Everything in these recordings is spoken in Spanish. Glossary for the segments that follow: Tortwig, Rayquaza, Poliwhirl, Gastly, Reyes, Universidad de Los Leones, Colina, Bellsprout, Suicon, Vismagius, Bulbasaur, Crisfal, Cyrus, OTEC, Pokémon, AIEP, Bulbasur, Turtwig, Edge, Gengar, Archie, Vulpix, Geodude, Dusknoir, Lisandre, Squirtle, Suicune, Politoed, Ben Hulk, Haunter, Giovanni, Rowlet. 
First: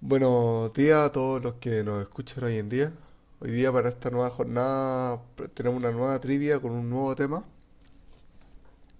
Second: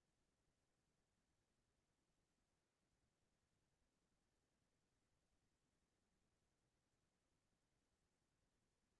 Buenos días a todos los que nos escuchan hoy en día. Hoy día para esta nueva jornada tenemos una nueva trivia con un nuevo tema,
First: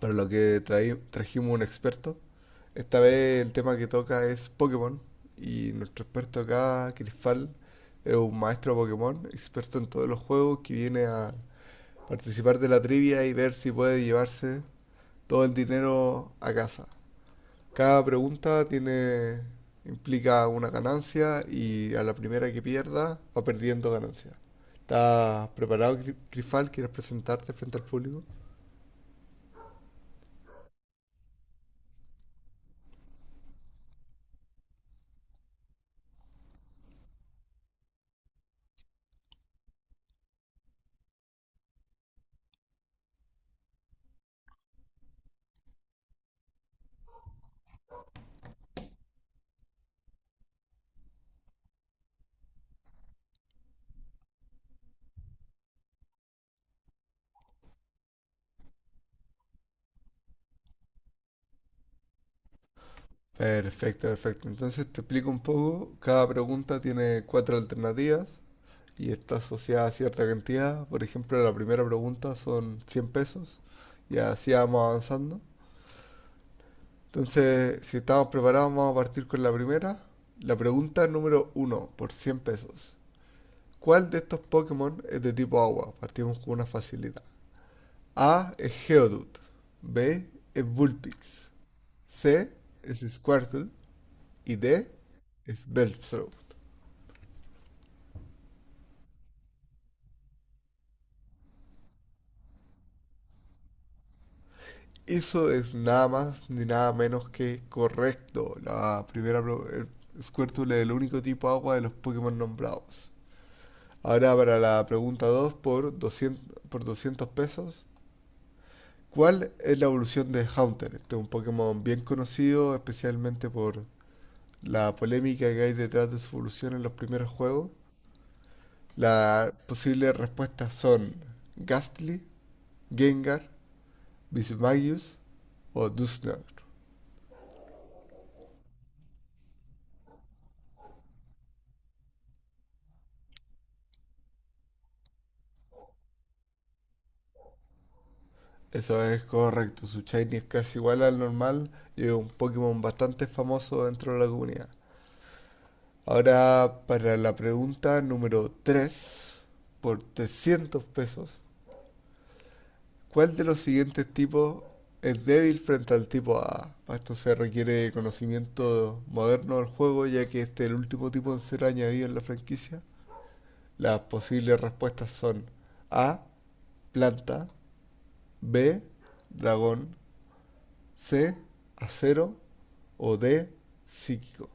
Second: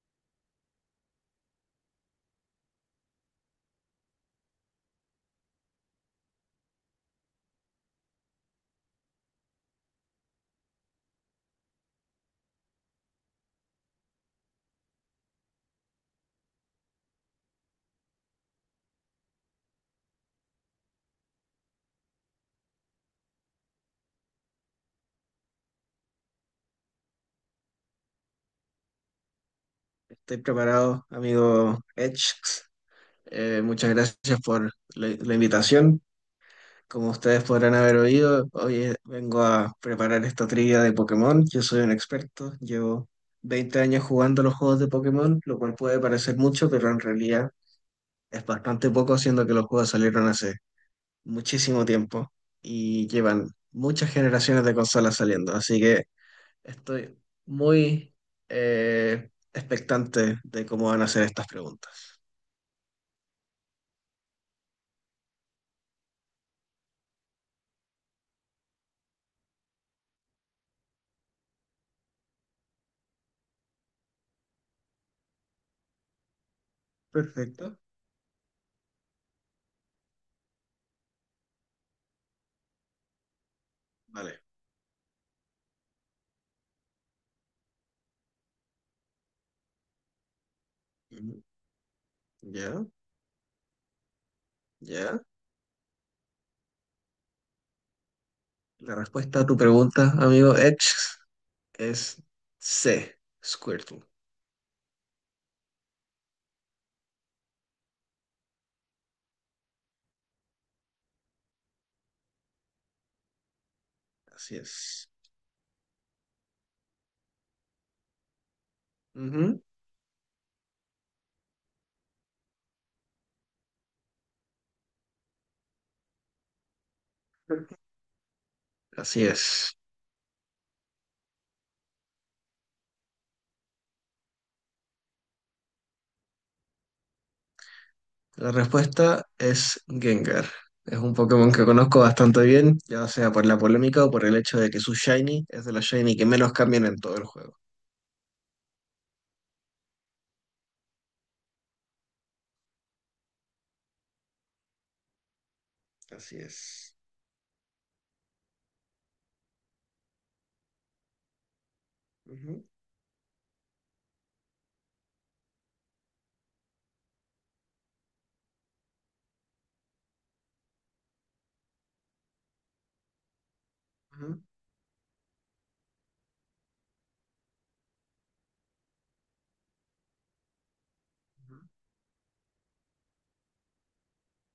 para lo que trajimos un experto. Esta vez el tema que toca es Pokémon y nuestro experto acá, Crisfal, es un maestro Pokémon, experto en todos los juegos, que viene a participar de la trivia y ver si puede llevarse todo el dinero a casa. Cada pregunta tiene, implica una ganancia y a la primera que pierda va perdiendo ganancia. ¿Estás preparado, Grifal? ¿Quieres presentarte frente al público? Estoy preparado, amigo Edge. Muchas gracias por la invitación. Como ustedes podrán haber oído, hoy vengo a preparar esta trivia de Pokémon. Yo soy un experto, llevo 20 años jugando los juegos de Pokémon, lo cual puede parecer mucho, pero en realidad es bastante poco, siendo que los juegos salieron hace muchísimo tiempo y llevan muchas generaciones de consolas saliendo. Así que estoy muy expectante de cómo van a ser estas preguntas. Perfecto, perfecto. Entonces te explico un poco. Cada pregunta tiene cuatro alternativas y está asociada a cierta cantidad. Por ejemplo, la primera pregunta son 100 pesos y así vamos avanzando. Perfecto. Entonces, si estamos preparados, vamos a partir con la primera. La pregunta número uno, por 100 pesos. ¿Cuál de estos Vale. Pokémon es de tipo agua? Partimos con una facilidad. A es Geodude. B es Mm. Vulpix. C Ya, es Squirtle. Y D ya. es Bellsprout. La respuesta a tu pregunta, amigo Edge, es C, Squirtle. Eso es nada más ni nada menos que correcto. La primera, el Squirtle es el único tipo agua de los Pokémon nombrados. Ahora Así para la es. pregunta 2 por 200 pesos. ¿Cuál Ujú. es la evolución de Haunter? Este es un Pokémon bien conocido, especialmente por la polémica que hay detrás de su evolución en los primeros juegos. Así Las es. posibles respuestas son Gastly, Gengar, Vismagius o Dusknoir. La respuesta es Gengar. Es un Pokémon que conozco bastante bien, ya sea por la polémica o por el hecho de que su Shiny es de la Shiny que menos cambian en todo el juego. Eso es correcto, su Shiny es casi igual al normal y es un Pokémon bastante famoso dentro de la comunidad. Así Ahora es. para la pregunta número 3 por 300 pesos, Ujú, ¿cuál de los siguientes tipos es débil frente al tipo A? Para esto se requiere conocimiento moderno del juego, ya que este es el último tipo en ser añadido en la franquicia. Las ujú, posibles respuestas son A, planta, B, dragón, C, ujú. acero o D, psíquico.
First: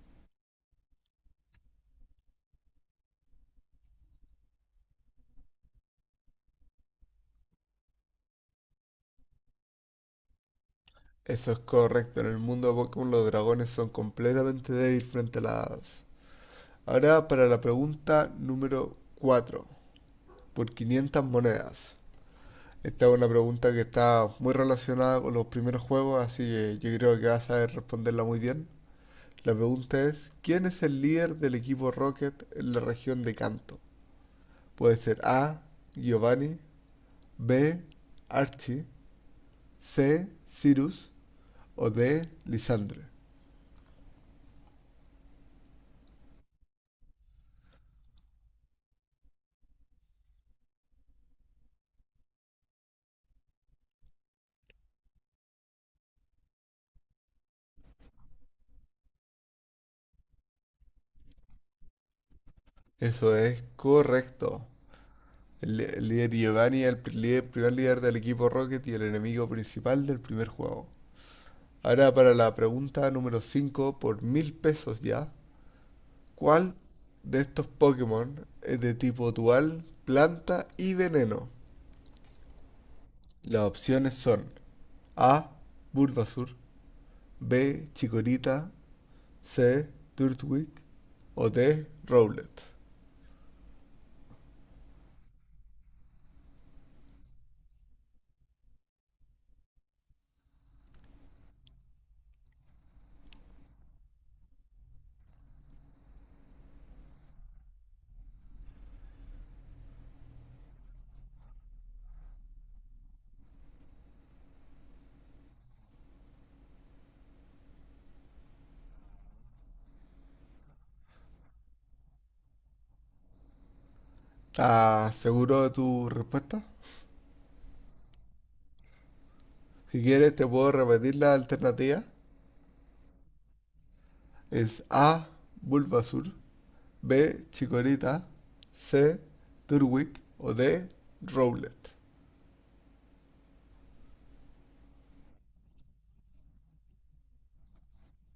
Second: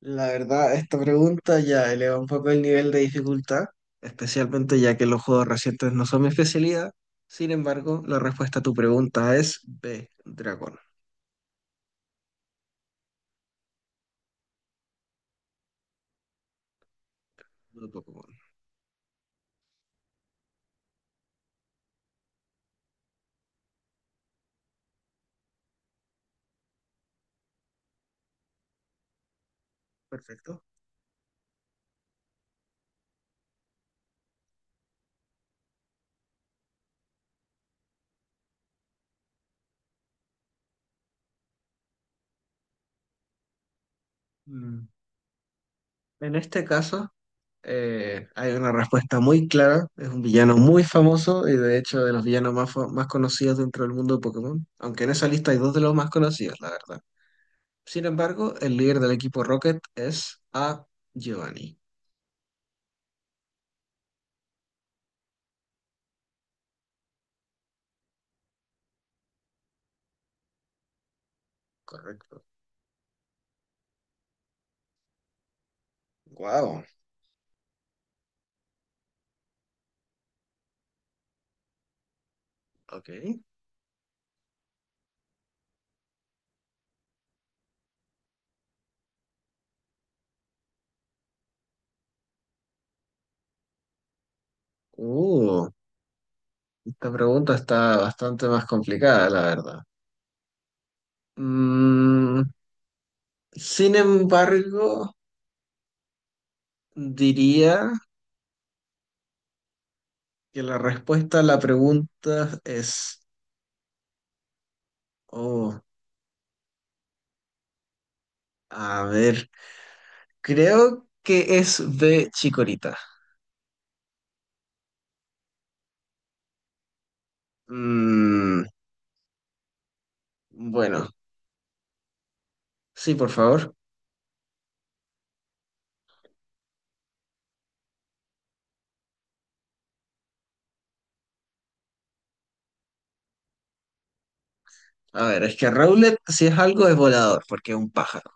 La verdad, esta pregunta ya eleva un poco el nivel de dificultad, especialmente ya que los juegos recientes no son mi especialidad. Sin embargo, la respuesta a tu pregunta es B, dragón, Eso es correcto, en el mundo de Pokémon los dragones son completamente débiles frente a las hadas. Ahora para la no pregunta Pokémon. número 4 por 500 monedas. Esta es una pregunta que está muy relacionada con los primeros juegos, así que yo creo que vas a saber responderla muy bien. La pregunta es, Perfecto. ¿quién es el líder del equipo Rocket en la región de Canto? Puede ser A, Giovanni, B, Archie, C, Cyrus o D, Lisandre. Mm. En este caso, hay una respuesta muy clara. Es un villano muy famoso y de hecho de los villanos más, más conocidos dentro del mundo de Pokémon, aunque en esa lista hay dos de los más conocidos, la verdad. Sin embargo, el líder del equipo Rocket es A, Giovanni. Eso es correcto. El líder Giovanni es el primer líder del equipo Rocket y el enemigo principal del primer juego. Ahora para Correcto. la pregunta número 5 por 1000 pesos ya. ¿Cuál Wow. de estos Pokémon es de tipo dual, planta y veneno? Ok. Las opciones son A, Bulbasur, B, Chikorita, C, Turtwig o D, Rowlet. Uh, esta pregunta está bastante más complicada, la verdad. Mm, sin embargo, diría que la respuesta a la pregunta es, oh, a ver, creo que es de Chikorita. ¿Estás seguro de tu respuesta? Mm, Si quieres te puedo bueno, repetir la alternativa. sí, por favor. Es A, Bulbasur, B, Chikorita, C, Turtwig o D, Rowlet. A ver, es que Rowlet, si es algo, es volador, porque es un pájaro.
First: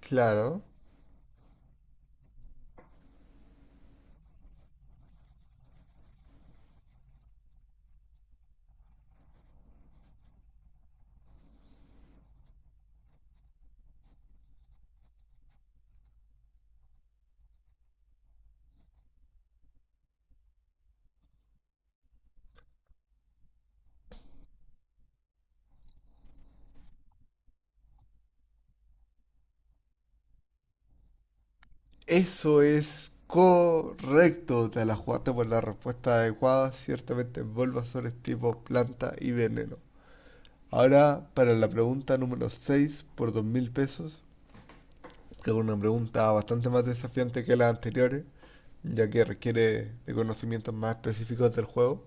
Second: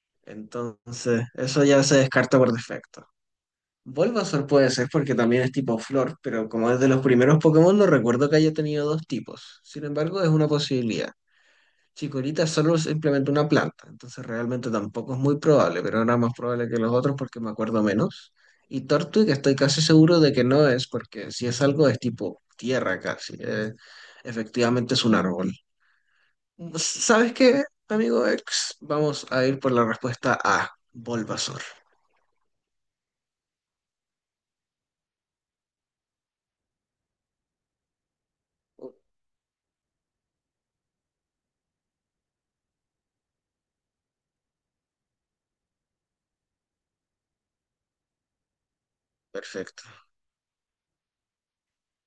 Claro. Entonces, eso ya se descarta por defecto. Bulbasaur puede ser porque también es tipo flor, pero como es de los primeros Pokémon no recuerdo que haya tenido dos tipos. Sin embargo, es una posibilidad. Chikorita solo es simplemente una planta, entonces realmente tampoco es muy probable, pero era más probable que los otros porque me acuerdo menos. Y Tortwig estoy casi seguro de que no es, porque si es algo es tipo tierra casi. Efectivamente es un árbol. ¿Sabes qué, amigo X? Vamos a ir por la respuesta A, Bulbasaur. Eso es correcto. Te la jugaste por la respuesta adecuada. Ciertamente Bulbasaur es tipo planta y veneno. Ahora para la pregunta número 6 por 2000 pesos, que es una pregunta bastante más desafiante que las anteriores, ya que Perfecto. requiere de conocimientos más específicos del juego.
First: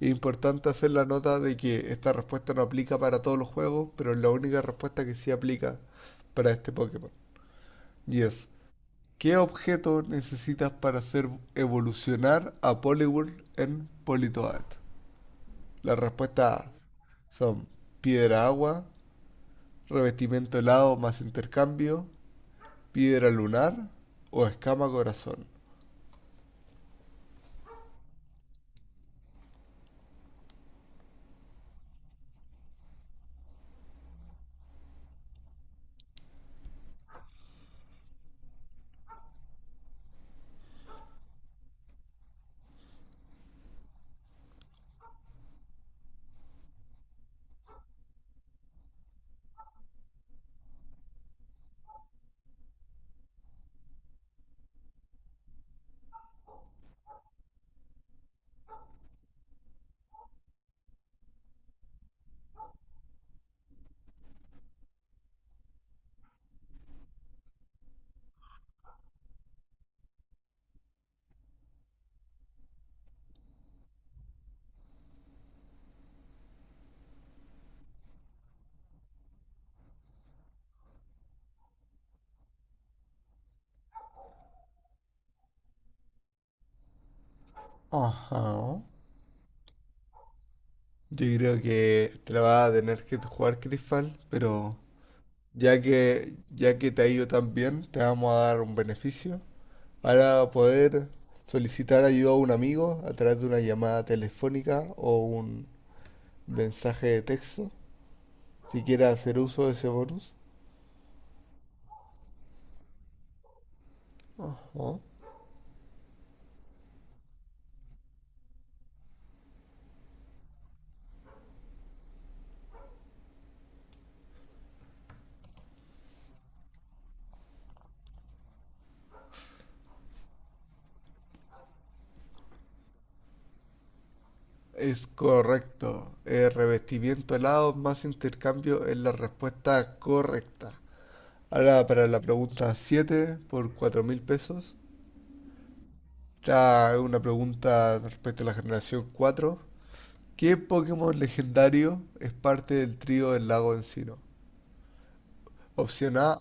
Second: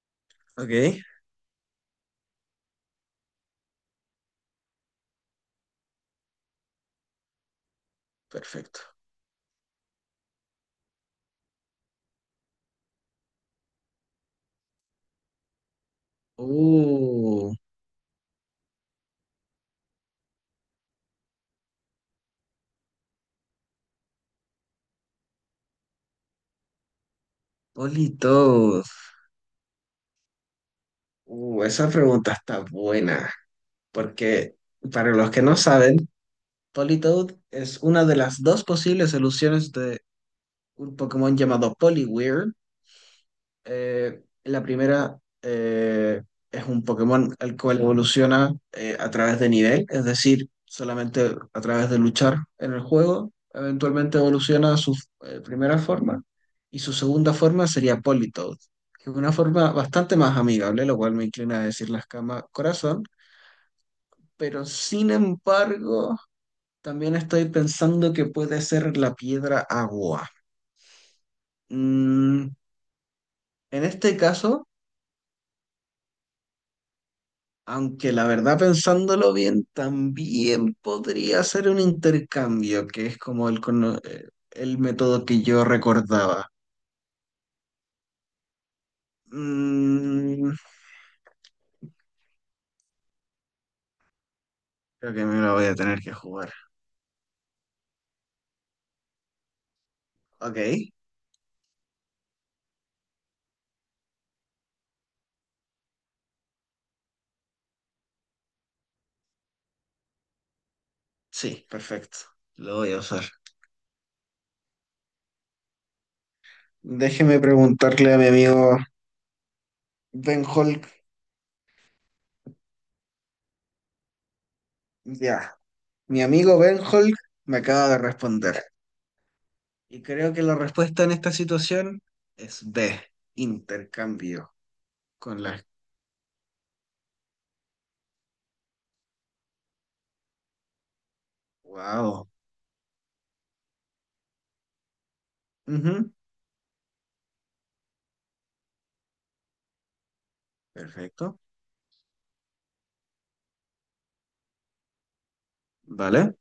Es importante hacer Ok, la nota de que esta respuesta no aplica para todos los juegos, pero es la única respuesta que sí aplica para este Pokémon. Y es, perfecto. ¿qué objeto necesitas para hacer evolucionar a Poliwhirl en Politoad? Las respuestas A Uh, son piedra agua, revestimiento helado más intercambio, piedra lunar o escama corazón. Politos. Esa pregunta está buena, porque para los que no saben, Politoed es una de las dos posibles soluciones de un Pokémon llamado Poliwhirl. La primera eh, es un Pokémon el cual evoluciona a través de nivel, es decir, solamente a través de luchar en el juego. Eventualmente evoluciona a su primera forma y su segunda forma sería Politoed, que es una forma bastante más amigable, lo cual me inclina a decir la escama corazón, pero sin embargo, también estoy pensando que puede ser la piedra agua. Mm, en este caso, aunque la verdad, pensándolo bien, también podría ser un intercambio, que es como el método que yo recordaba. Ajá. Mm, Yo creo que te la vas a tener que jugar Crystal, pero creo que me lo voy a ya tener que que, jugar. ya que te ha ido tan bien, te vamos a dar un beneficio. Para Ok, poder solicitar ayuda a un amigo a través de una llamada telefónica o un mensaje de texto si quiere hacer uso de ese bonus. sí, perfecto. Lo voy a usar. Ajá. Déjeme preguntarle a mi amigo Ben Hulk. Ya, mi amigo Ben Hulk me acaba de responder. Y creo que la respuesta en esta situación es B, intercambio Es con las... correcto. El revestimiento helado más intercambio es la respuesta correcta. Ahora para la Wow. pregunta 7 por 4000 pesos. Ya una pregunta respecto a la generación 4. ¿Qué Pokémon Perfecto. legendario es parte del trío del lago Encino? Opción Vale. A,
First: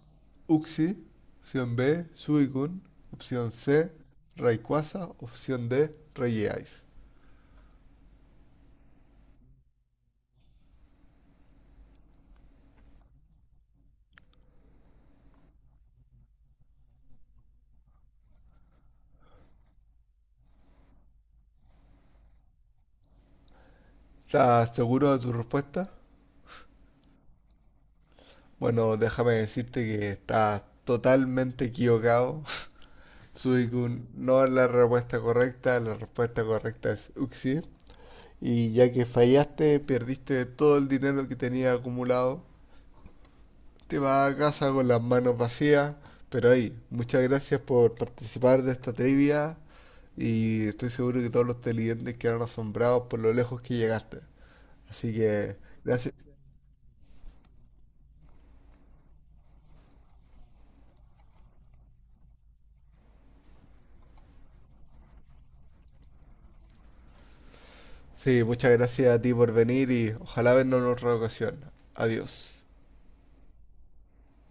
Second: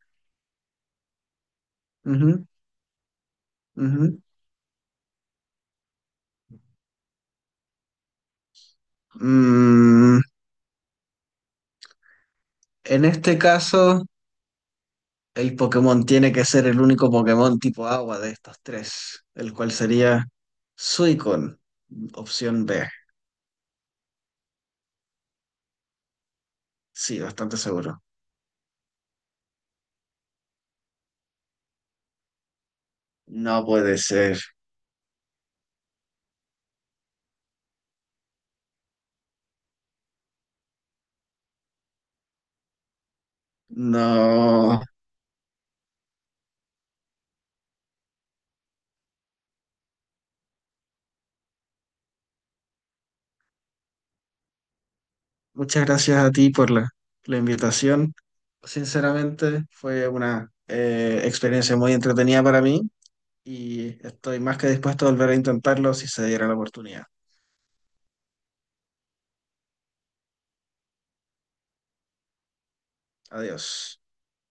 Uxie. Opción B, Ujú, Suicune. Opción C, ujú. Rayquaza. Opción D, Reyes. Mm, en este caso, el Pokémon tiene que ser el único Pokémon tipo agua de estos tres, el cual sería Suicon, opción B. ¿Estás seguro de tu respuesta? Sí, bastante seguro. Bueno, déjame decirte que estás totalmente equivocado. No puede Suicune ser. no es la respuesta correcta es Uxie. Y ya que fallaste, perdiste todo el dinero que tenías acumulado. Te vas a casa No. con las manos vacías. Pero ahí, muchas gracias por participar de esta trivia. Y estoy seguro que todos los televidentes quedaron asombrados por lo lejos que llegaste. Así que, Muchas gracias. gracias a ti por la invitación. Sinceramente, fue una experiencia muy entretenida para mí y estoy más que dispuesto a volver a intentarlo si se diera la oportunidad. Sí, muchas gracias a ti por venir y ojalá vernos en otra ocasión. Adiós. Adiós.